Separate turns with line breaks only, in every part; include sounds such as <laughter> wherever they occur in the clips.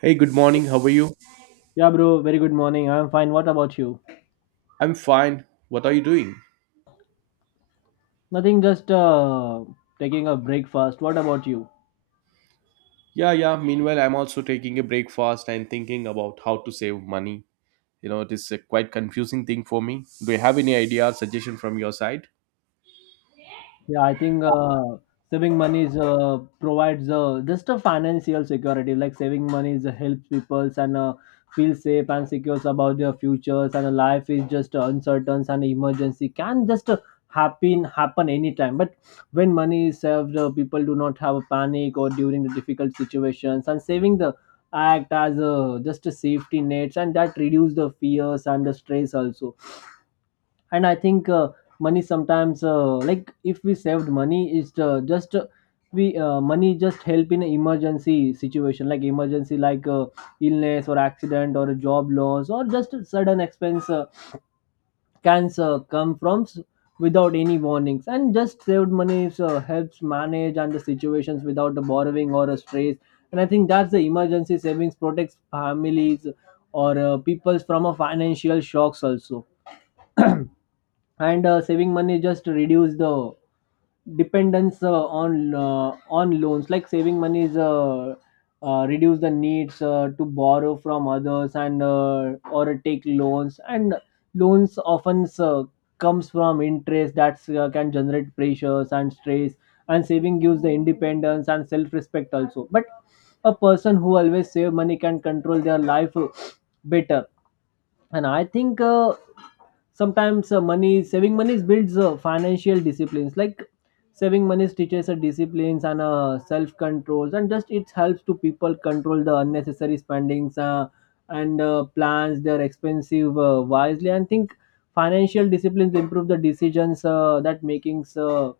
Hey, good morning. How are you?
Yeah, bro. Very good morning. I'm fine. What about you?
I'm fine. What are you doing?
Nothing. Just taking a break fast. What about you?
Yeah, yeah. Meanwhile, I'm also taking a breakfast and thinking about how to save money. You know, it is a quite confusing thing for me. Do you have any idea or suggestion from your side?
Yeah, I think saving money provides just a financial security. Like saving money helps people and feel safe and secure about their futures. And Life is just uncertain, and emergency can just happen anytime. But when money is saved, people do not have a panic or during the difficult situations. And saving the act as just a safety nets, and that reduce the fears and the stress also, and I think money sometimes, like if we saved money it's just we money just help in emergency situation, like emergency like illness or accident or a job loss or just a sudden expense can without any warnings. And just saved money helps manage and the situations without the borrowing or a stress. And I think that's the emergency savings protects families or people from a financial shocks also. And Saving money just reduce the dependence on loans. Like saving money is reduce the needs to borrow from others, and or take loans. And loans often comes from interest that can generate pressures and stress. And saving gives the independence and self respect also. But a person who always save money can control their life better. And I think sometimes money saving money builds financial disciplines. Like saving money teaches disciplines and self controls, and just it helps to people control the unnecessary spendings and plans their expensive wisely. And think financial disciplines improve the decisions that makings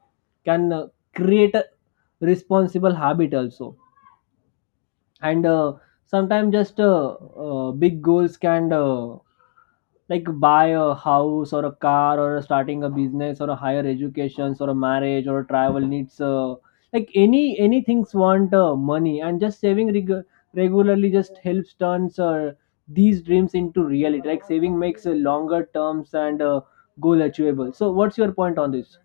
can create a responsible habit also. And uh, sometimes just uh, uh, big goals can, like buy a house or a car or starting a business or a higher educations or a marriage or a travel needs, like any things want money. And just regularly just helps turns these dreams into reality. Like saving makes a longer terms and goal achievable. So what's your point on this?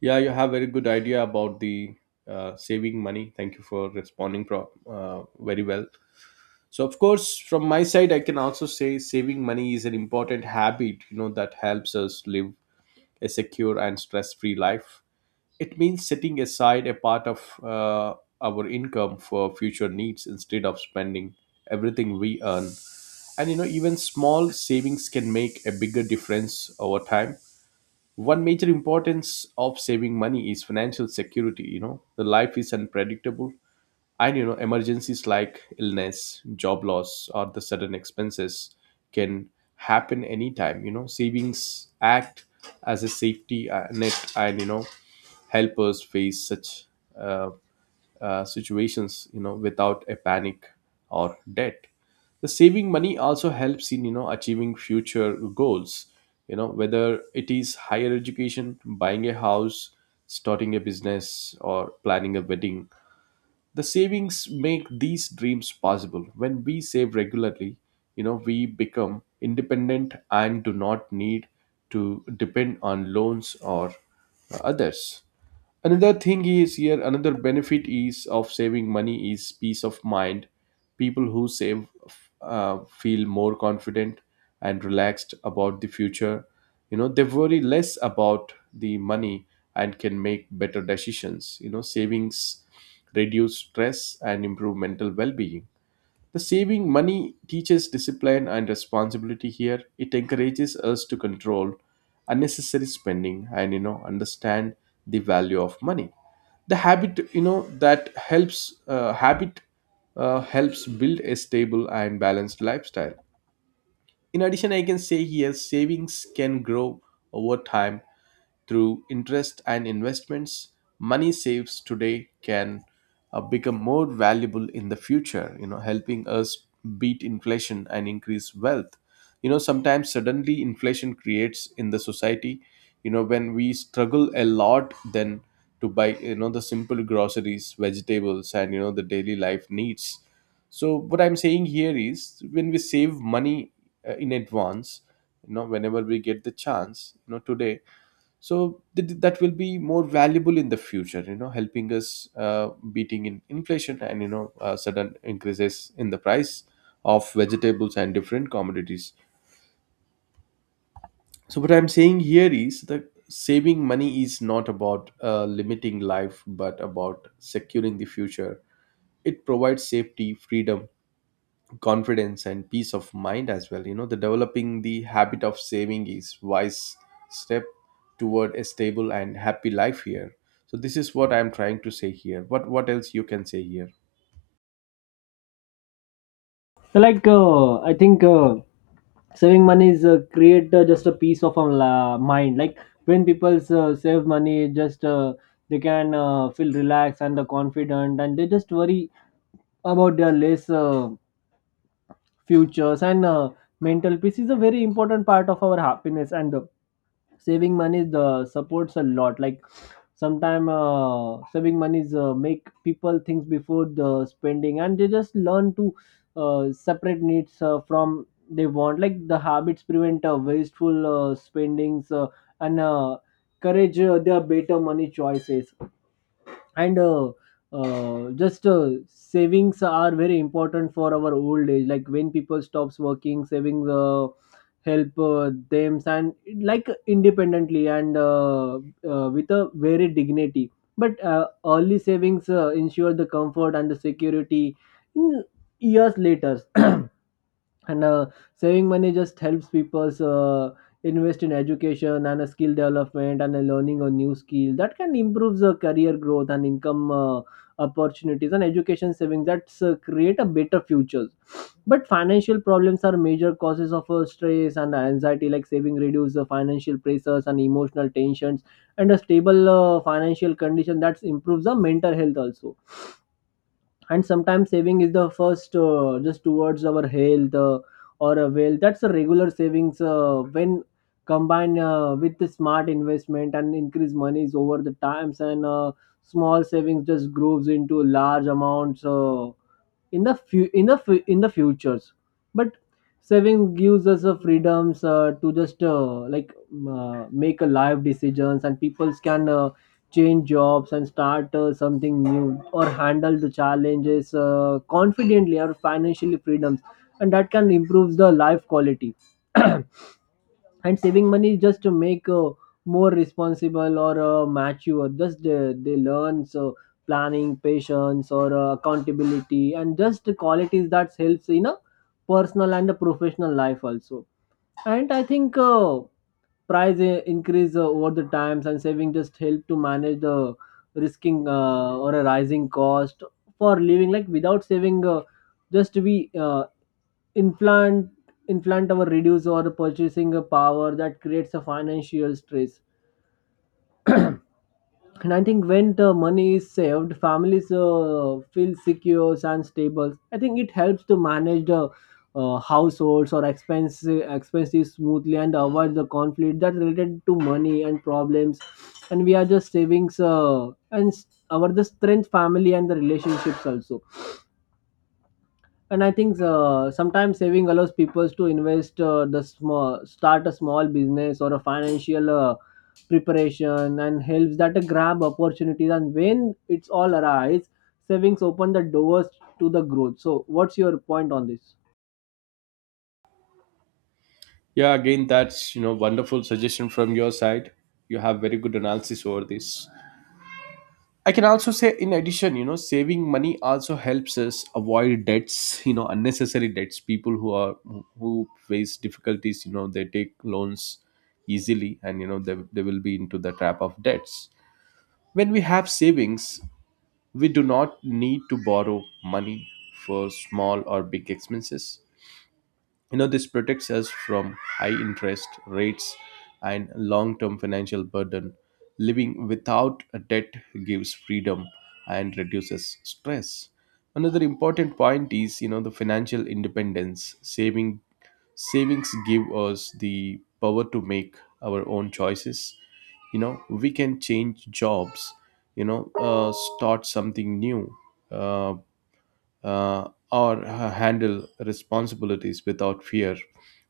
Yeah, you have very good idea about the saving money. Thank you for responding very well. So, of course, from my side, I can also say saving money is an important habit, you know, that helps us live a secure and stress free life. It means setting aside a part of our income for future needs instead of spending everything we earn. And you know, even small savings can make a bigger difference over time. One major importance of saving money is financial security. You know, the life is unpredictable, and you know, emergencies like illness, job loss, or the sudden expenses can happen anytime. You know, savings act as a safety net, and you know, help us face such uh, situations, you know, without a panic or debt. The saving money also helps in, you know, achieving future goals. You know, whether it is higher education, buying a house, starting a business, or planning a wedding, the savings make these dreams possible. When we save regularly, you know, we become independent and do not need to depend on loans or others. Another thing is here. Another benefit is of saving money is peace of mind. People who save feel more confident and relaxed about the future. You know, they worry less about the money and can make better decisions. You know, savings reduce stress and improve mental well-being. The saving money teaches discipline and responsibility here. It encourages us to control unnecessary spending and, you know, understand the value of money. The habit, you know, that helps build a stable and balanced lifestyle. In addition, I can say here savings can grow over time through interest and investments. Money saves today can become more valuable in the future, you know, helping us beat inflation and increase wealth. You know, sometimes suddenly inflation creates in the society. You know, when we struggle a lot then to buy, you know, the simple groceries, vegetables, and you know, the daily life needs. So what I'm saying here is when we save money in advance, you know, whenever we get the chance, you know, today, so that will be more valuable in the future, you know, helping us beating in inflation, and you know, sudden increases in the price of vegetables and different commodities. So what I'm saying here is that saving money is not about limiting life but about securing the future. It provides safety, freedom, confidence, and peace of mind as well. You know, the developing the habit of saving is wise step toward a stable and happy life here. So this is what I'm trying to say here. What else you can say here?
Like I think saving money is create just a peace of our mind. Like when people save money, just they can feel relaxed and confident, and they just worry about their less futures, and mental peace is a very important part of our happiness. And saving money is the supports a lot. Like sometime saving money is make people think before the spending, and they just learn to separate needs from they want. Like the habits prevent wasteful spendings and courage their better money choices. And uh, uh, just uh, savings are very important for our old age. Like when people stops working, savings help them and like independently and with a very dignity. But early savings ensure the comfort and the security in years later. And saving money just helps people invest in education and a skill development and a learning a new skill that can improve the career growth and income opportunities. And education savings that create a better futures. But financial problems are major causes of stress and anxiety. Like saving reduce the financial pressures and emotional tensions, and a stable financial condition that improves the mental health also. And sometimes saving is the first just towards our health or a wealth. That's a regular savings when combined with the smart investment and increase monies over the times. And small savings just grows into large amounts in the in the futures. But saving gives us the freedoms to just make a life decisions, and people can change jobs and start something new or handle the challenges confidently or financially freedoms, and that can improve the life quality. <clears throat> And saving money is just to make more responsible or mature. Just they learn so planning patience or accountability, and just the qualities that helps in a personal and a professional life also. And I think increase over the times, and saving just help to manage the risking or a rising cost for living. Like without saving just we implant implant our reduce or purchasing a power that creates a financial stress. And I think when the money is saved, families feel secure and stable. I think it helps to manage the households or expenses smoothly, and avoid the conflict that related to money and problems. And we are just savings and our the strength, family, and the relationships also. And I think sometimes saving allows people to invest the small, start a small business or a financial preparation, and helps that to grab opportunities. And when it's all arise, savings open the doors to the growth. So what's your point on this?
Yeah, again, that's, you know, wonderful suggestion from your side. You have very good analysis over this. I can also say, in addition, you know, saving money also helps us avoid debts, you know, unnecessary debts. People who face difficulties, you know, they take loans easily, and you know, they will be into the trap of debts. When we have savings, we do not need to borrow money for small or big expenses. You know, this protects us from high interest rates and long-term financial burden. Living without a debt gives freedom and reduces stress. Another important point is, you know, the financial independence. Savings give us the power to make our own choices. You know, we can change jobs, you know, start something new, uh, or handle responsibilities without fear.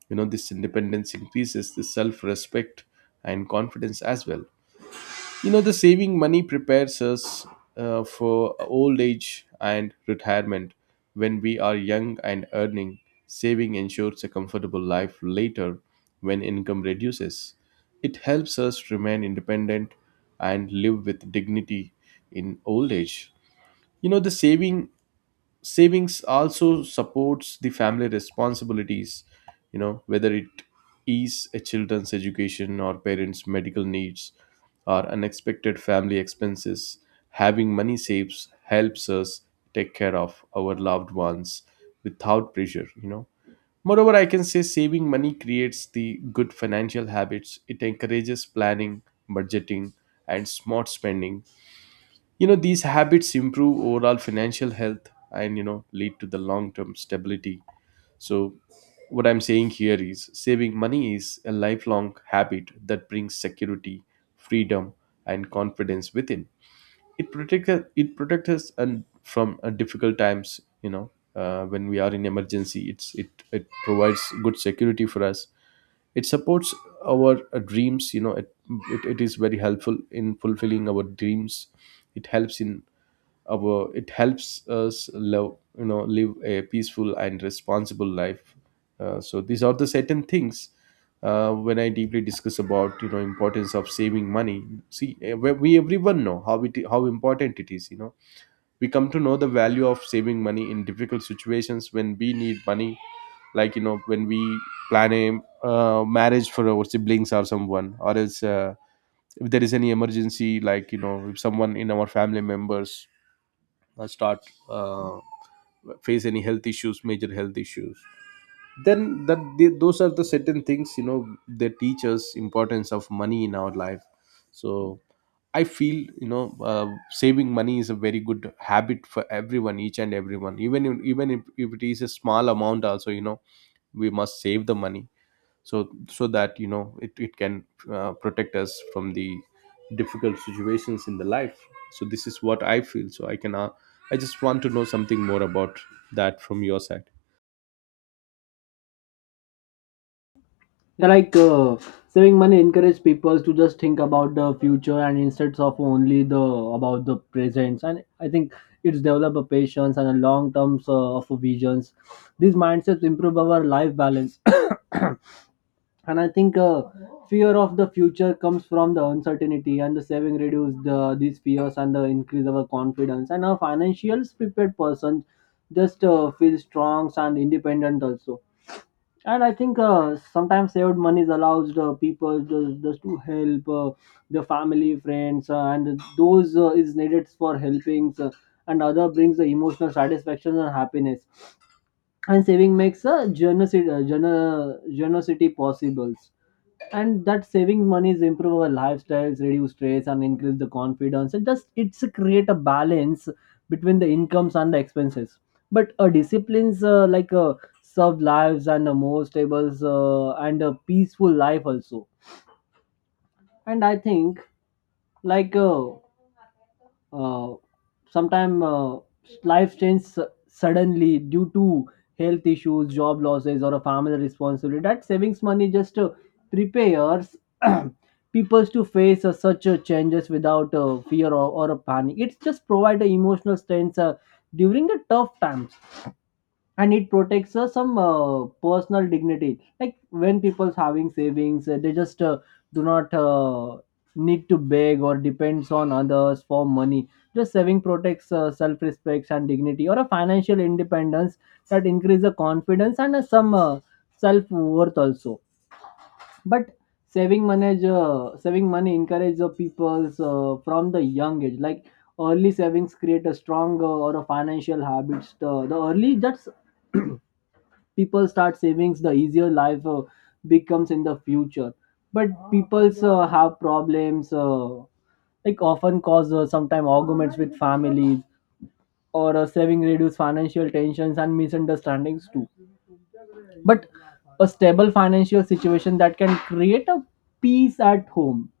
You know, this independence increases the self respect and confidence as well. You know, the saving money prepares us for old age and retirement. When we are young and earning, saving ensures a comfortable life later when income reduces. It helps us remain independent and live with dignity in old age. You know, the savings also supports the family responsibilities. You know, whether it is a children's education or parents medical needs or unexpected family expenses, having money saves helps us take care of our loved ones without pressure. You know, moreover, I can say saving money creates the good financial habits. It encourages planning, budgeting, and smart spending. You know, these habits improve overall financial health and, you know, lead to the long term stability. So what I'm saying here is saving money is a lifelong habit that brings security, freedom, and confidence within. It protects us and from difficult times. You know, when we are in emergency, it provides good security for us. It supports our dreams. You know, it is very helpful in fulfilling our dreams. It helps in our it helps us love you know live a peaceful and responsible life. So these are the certain things when I deeply discuss about, you know, importance of saving money. See, we everyone know how important it is, you know. We come to know the value of saving money in difficult situations when we need money, like, you know, when we plan a marriage for our siblings or someone or else, if there is any emergency, like, you know, if someone in our family members start uh, face any health issues, major health issues, then those are the certain things, you know, they teach us importance of money in our life. So I feel, you know, saving money is a very good habit for everyone, each and everyone. Even if, if it is a small amount also, you know, we must save the money, so that, you know, it can protect us from the difficult situations in the life. So this is what I feel. So I just want to know something more about that from your side.
Yeah. Like saving money encourage people to just think about the future and instead of only the about the present. And I think it's develop a patience and a long terms of visions. These mindsets improve our life balance. <coughs> And I think fear of the future comes from the uncertainty, and the saving reduce the these fears and the increase our confidence. And a financial prepared person just feels strong and independent also. And I think sometimes saved money allows the people, just to help their family friends and those is needed for helping and other brings the emotional satisfaction and happiness. And saving makes a generosity, generosity possible. And that saving money is improve our lifestyles, reduce stress, and increase the confidence. And just it's a create a balance between the incomes and the expenses. But a disciplines served lives and a more stable and a peaceful life also. And i think like uh, uh, sometimes uh, life changes suddenly due to health issues, job losses, or a family responsibility. That savings money just prepares <clears throat> people to face such changes without fear or a panic. It's just provide a emotional strength during the tough time. And it protects some personal dignity. Like when people's having savings, they just do not need to beg or depends on others for money. Just saving protects self-respect and dignity or a financial independence, that increase the confidence and some self-worth also. But saving money encourages the people's from the young age. Like early savings create a strong or a financial habits. The early that's <clears throat> people start savings, the easier life becomes in the future. But people's have problems like often cause sometimes arguments with families, or saving reduce financial tensions and misunderstandings too. But a stable financial situation that can create a peace at home.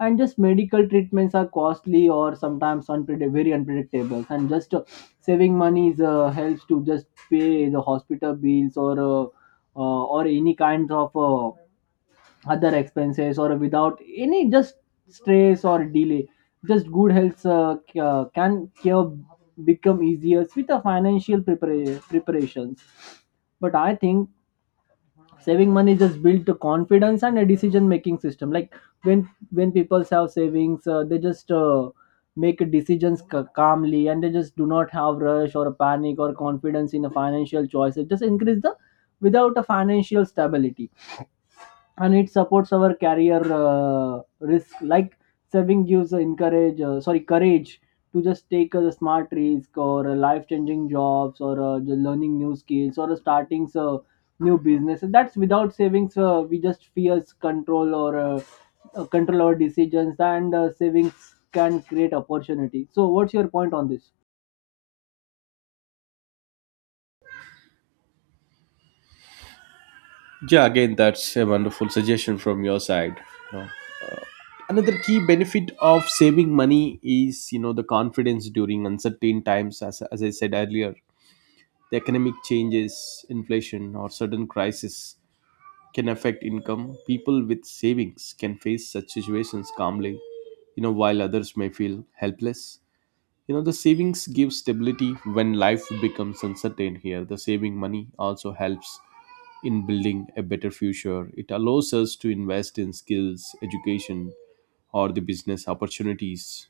And just medical treatments are costly or sometimes very unpredictable, and just saving money is, helps to just pay the hospital bills or any kinds of other expenses, or without any just stress or delay. Just good health can cure become easier with the financial preparations. But I think saving money just build the confidence and a decision making system. Like when people have savings, they just make decisions calmly, and they just do not have rush or panic or confidence in a financial choice. It just increase the without a financial stability. And it supports our career risk. Like saving gives encourage sorry courage to just take a smart risk or a life changing jobs or the learning new skills or starting new business. That's without savings, we just fears control or control our decisions, and savings can create opportunity. So what's your point on this?
Yeah, again, that's a wonderful suggestion from your side, you know. Another key benefit of saving money is, you know, the confidence during uncertain times. As, I said earlier, the economic changes, inflation, or sudden crisis can affect income. People with savings can face such situations calmly, you know, while others may feel helpless. You know, the savings gives stability when life becomes uncertain here. The saving money also helps in building a better future. It allows us to invest in skills, education, or the business opportunities,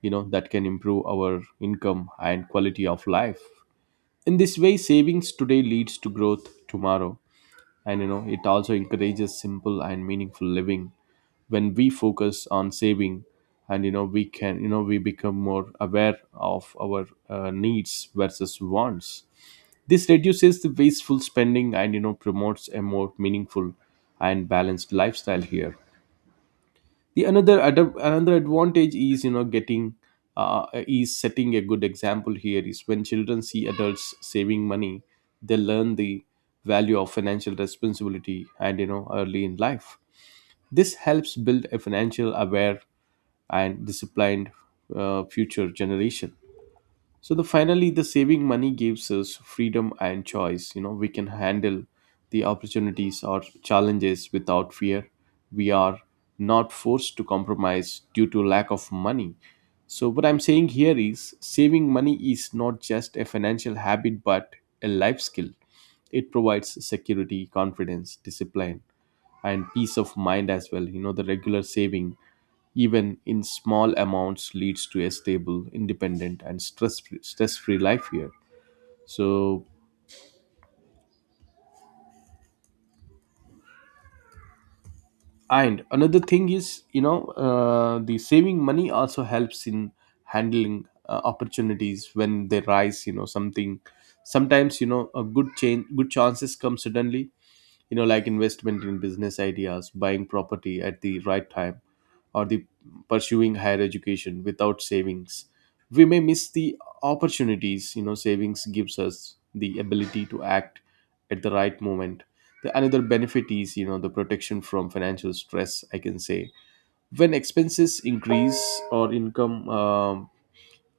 you know, that can improve our income and quality of life. In this way, savings today leads to growth tomorrow, and you know, it also encourages simple and meaningful living when we focus on saving, and you know, we become more aware of our needs versus wants. This reduces the wasteful spending and, you know, promotes a more meaningful and balanced lifestyle here. The another advantage is, you know, getting is setting a good example here. Is when children see adults saving money, they learn the value of financial responsibility and, you know, early in life, this helps build a financial aware and disciplined future generation. So the finally the saving money gives us freedom and choice. You know, we can handle the opportunities or challenges without fear. We are not forced to compromise due to lack of money. So what I'm saying here is saving money is not just a financial habit but a life skill. It provides security, confidence, discipline, and peace of mind as well. You know, the regular saving, even in small amounts, leads to a stable, independent, and stress free life here. So, and another thing is, you know, the saving money also helps in handling opportunities when they rise. You know, something sometimes, you know, good chances come suddenly, you know, like investment in business ideas, buying property at the right time, or the pursuing higher education. Without savings, we may miss the opportunities. You know, savings gives us the ability to act at the right moment. The another benefit is, you know, the protection from financial stress, I can say. When expenses increase or income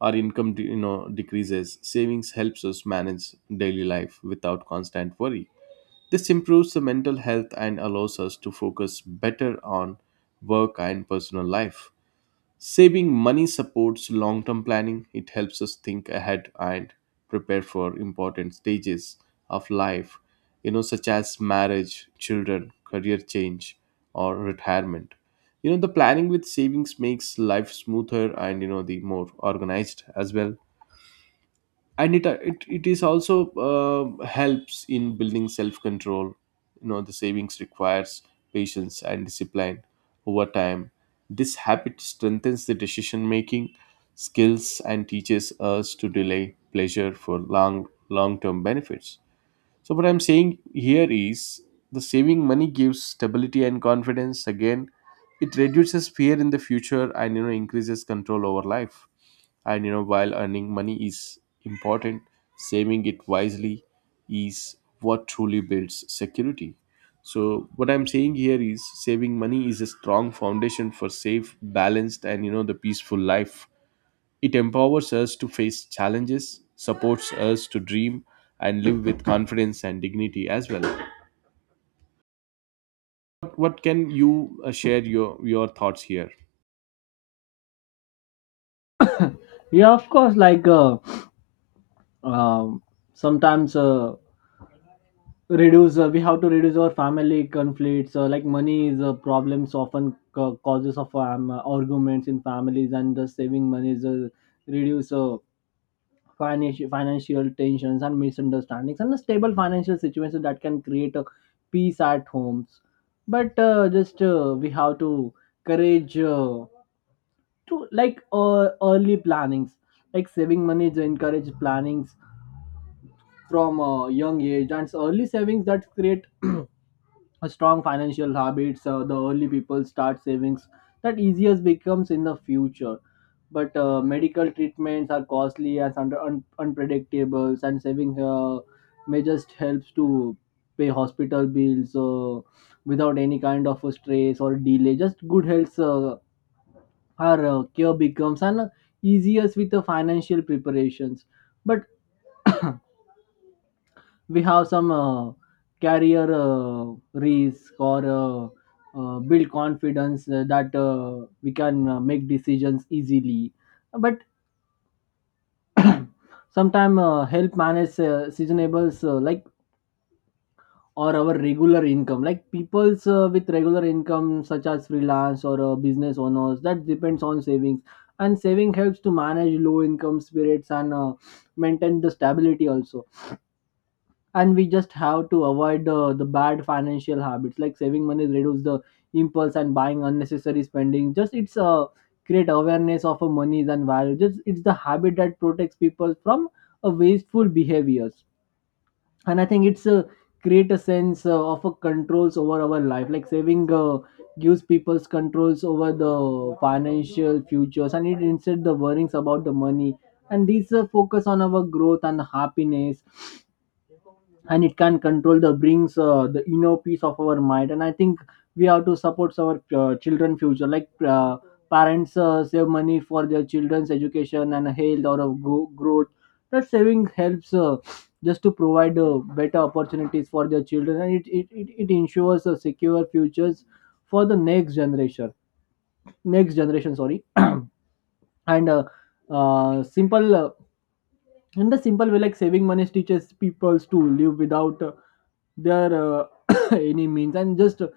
our income de- you know decreases, savings helps us manage daily life without constant worry. This improves the mental health and allows us to focus better on work and personal life. Saving money supports long term planning. It helps us think ahead and prepare for important stages of life, you know, such as marriage, children, career change, or retirement. You know, the planning with savings makes life smoother and, you know, the more organized as well. And it is also helps in building self control. You know, the savings requires patience and discipline over time. This habit strengthens the decision making skills and teaches us to delay pleasure for long term benefits. So, what I'm saying here is the saving money gives stability and confidence. Again, it reduces fear in the future and, you know, increases control over life. And you know, while earning money is important, saving it wisely is what truly builds security. So, what I'm saying here is saving money is a strong foundation for safe, balanced, and you know, the peaceful life. It empowers us to face challenges, supports us to dream, and live with confidence and dignity as well. What can you share your thoughts here?
Yeah, of course. Like uh, um sometimes uh, reduce we have to reduce our family conflicts, like money is a problems often causes of arguments in families. And the saving money is reduce financial tensions and misunderstandings. And a stable financial situation that can create a peace at homes. But just we have to courage to like early plannings. Like saving money is encourage plannings from a young age, and early savings that create <clears throat> a strong financial habits, the early people Start savings that easier becomes in the future. But medical treatments are costly and unpredictable, and saving may just helps to pay hospital bills without any kind of a stress or delay. Just good health, our cure becomes an easiest with the financial preparations. But we have some career risk or build confidence that we can make decisions easily. But sometimes help manage seasonables like or our regular income, like people's with regular income such as freelance or business owners that depends on savings. And saving helps to manage low income spirits and maintain the stability also. And we just have to avoid the bad financial habits like saving money reduce the impulse and buying unnecessary spending. Just it's a create awareness of a monies and value, just it's the habit that protects people from a wasteful behaviors. And I think it's a create a sense of a controls over our life, like saving gives people's controls over the financial futures, and it instead the worries about the money, and these focus on our growth and happiness. And it can control the brings the inner peace of our mind. And I think we have to support our children future, like parents save money for their children's education and health or of growth. That saving helps just to provide better opportunities for their children, and it ensures a secure futures for the next generation. Next generation, sorry. And simple in the simple way, like saving money teaches people to live without their <coughs> any means, and just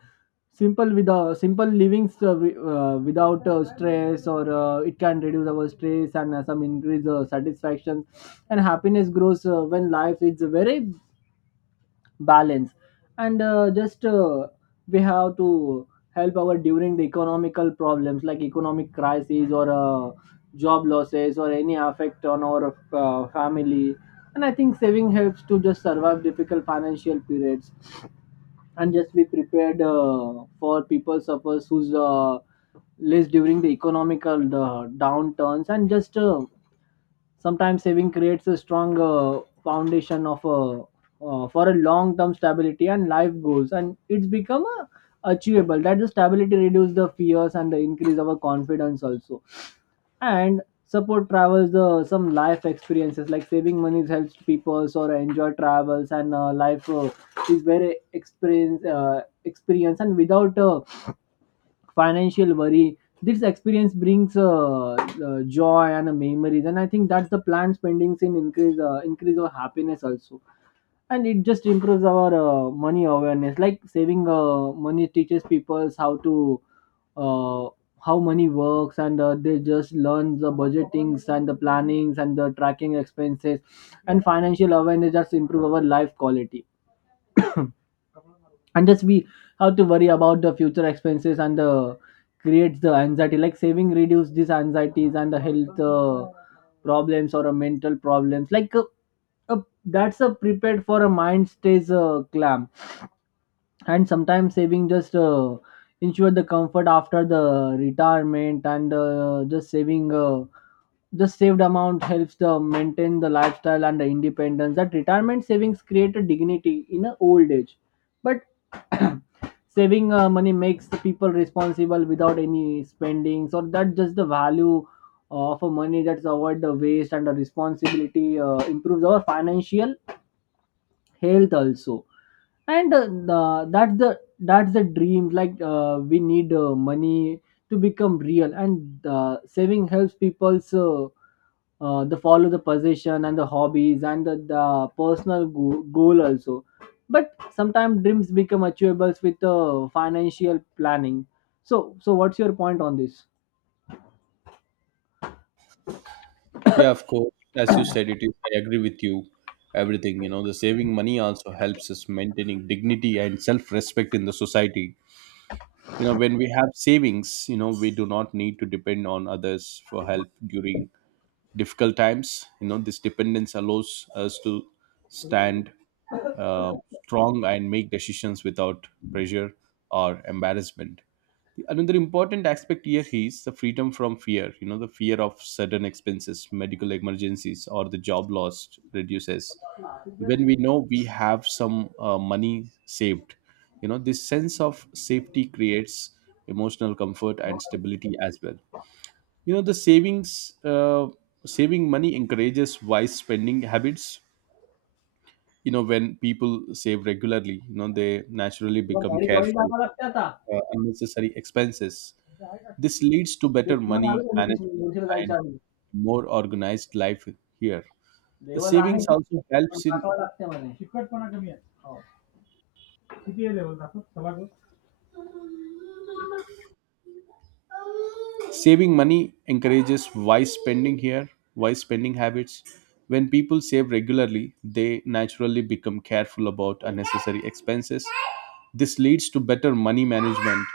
simple with simple living without stress or it can reduce our stress and some increase satisfaction, and happiness grows when life is very balance. And uh, just uh, we have to help our during the economical problems, like economic crisis or job losses or any effect on our family. And I think saving helps to just survive difficult financial periods and just be prepared for people suffers who's less during the economical downturns. And just Sometimes saving creates a strong foundation of a for a long term stability and life goals, and it's become a achievable. That the stability reduces the fears and the increase our confidence also, and support travels the some life experiences, like saving money helps people or enjoy travels, and life is very experience, and without financial worry this experience brings joy and memories. And I think that's the planned spendings in increase our happiness also. And it just improves our money awareness, like saving money teaches people how to uh, how money works, and they just learn the budgetings and the plannings and the tracking expenses. And financial awareness just improve our life quality. <coughs> And just we have to worry about the future expenses and creates the anxiety, like saving reduce these anxieties and the health problems or a mental problems like uh, that's a prepared for a mind stays calm. And sometimes saving just ensure the comfort after the retirement, and just saving the saved amount helps the maintain the lifestyle and the independence, that retirement savings create a dignity in a old age. But <clears throat> saving money makes the people responsible without any spending, so that just the value of a money, that's avoid the waste, and the responsibility improves our financial health also. And that's the that's the dream, like we need money to become real, and saving helps people so the follow the possession and the hobbies, and the personal goal also. But sometimes dreams become achievable with financial planning. So so what's your point on this?
Yeah, of course. As you said, it is. I agree with you. Everything, you know, the saving money also helps us maintaining dignity and self-respect in the society. You know, when we have savings, you know, we do not need to depend on others for help during difficult times. You know, this dependence allows us to stand uh, strong and make decisions without pressure or embarrassment. Another important aspect here is the freedom from fear. You know, the fear of sudden expenses, medical emergencies, or the job loss reduces. When we know we have some money saved, you know, this sense of safety creates emotional comfort and stability as well. You know, the saving money encourages wise spending habits. You know, when people save regularly, you know, they naturally
तुला
become
घरी join
careful
टाकावं
about,
लागतं आता.
unnecessary expenses. This leads to
ते
better
घेऊन आलो
money
का मी तिथून?
management
मुलशीला जायच्या
and
आधी.
more organized life here. The
level आहे.
savings also
पण
helps in
टाकावं लागते म्हणे.
Saving money encourages wise spending habits. When people save regularly, they naturally become careful about unnecessary expenses. This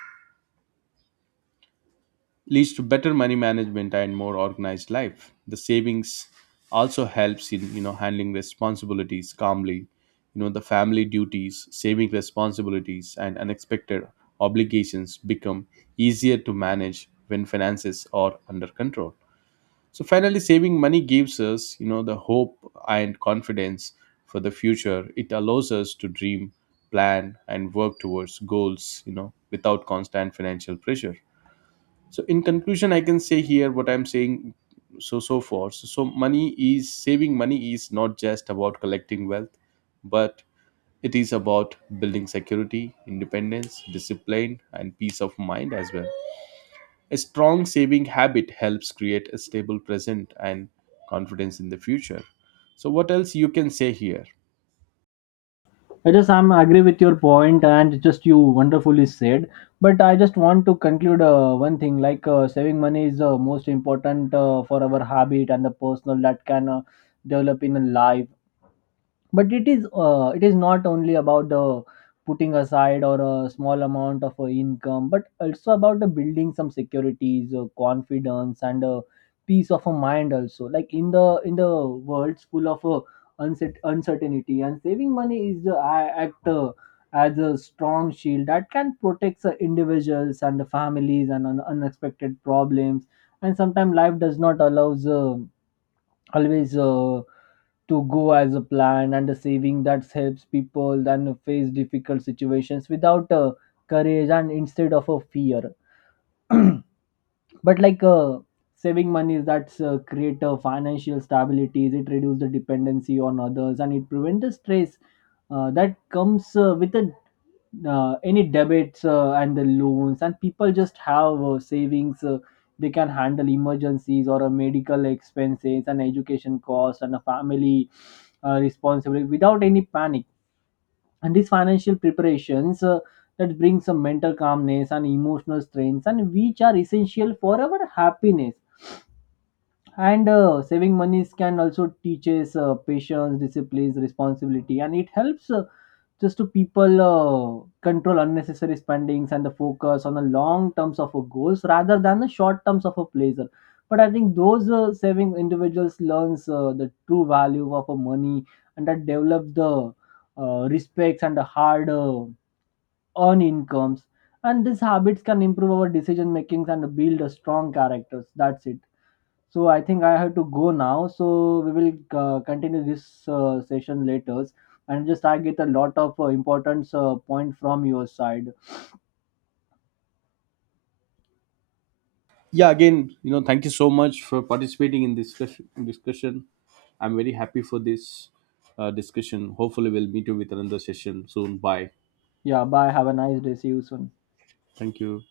leads to better money management and more organized life. The savings also helps in, you know, handling responsibilities calmly. You know, the family duties, saving responsibilities, and unexpected obligations become easier to manage when finances are under control. So finally, saving money gives us, you know, the hope and confidence for the future. It allows us to dream, plan, and work towards goals, you know, without constant financial pressure. So in conclusion I can say here, what I'm saying, so so far so, so money is saving money is not just about collecting wealth, but it is about building security, independence, discipline, and peace of mind as well. A strong saving habit helps create a stable present and confidence in the future. So what else you can say here?
I just am agree with your point, and just you wonderfully said. But I just want to conclude one thing, like saving money is most important for our habit and the personal that can develop in life. But it is not only about putting aside or a small amount of income, but also about building some securities confidence and peace of a mind also, like in the world full of uncertainty, and saving money is the act as a strong shield that can protect the individuals and the families and unexpected problems. And sometimes life does not allows always to go as a plan, and the saving that helps people then face difficult situations without courage and instead of a fear. But like saving money, that's create a financial stability, it reduce the dependency on others, and it prevent the stress that comes with any debits and the loans, and people just have savings, they can handle emergencies or a medical expenses and education costs and a family responsibility without any panic. And these financial preparations that bring some mental calmness and emotional strengths, and which are essential for our happiness. And saving monies can also teaches patience discipline responsibility, and it helps just to people control unnecessary spendings and the focus on the long terms of a goals rather than the short terms of a pleasure. But I think those saving individuals learns the true value of a money, and that develop the respects and the hard earn incomes. And these habits can improve our decision makings and build a strong characters. That's it. So I think I have to go now, so we will continue this session later, and just I get a lot of important point from your side.
Yeah, again, you know, thank you so much for participating in this discussion. I'm very happy for this discussion. Hopefully we'll meet you with another session soon. Bye.
Yeah, bye, have a nice day, see you soon.
Thank you.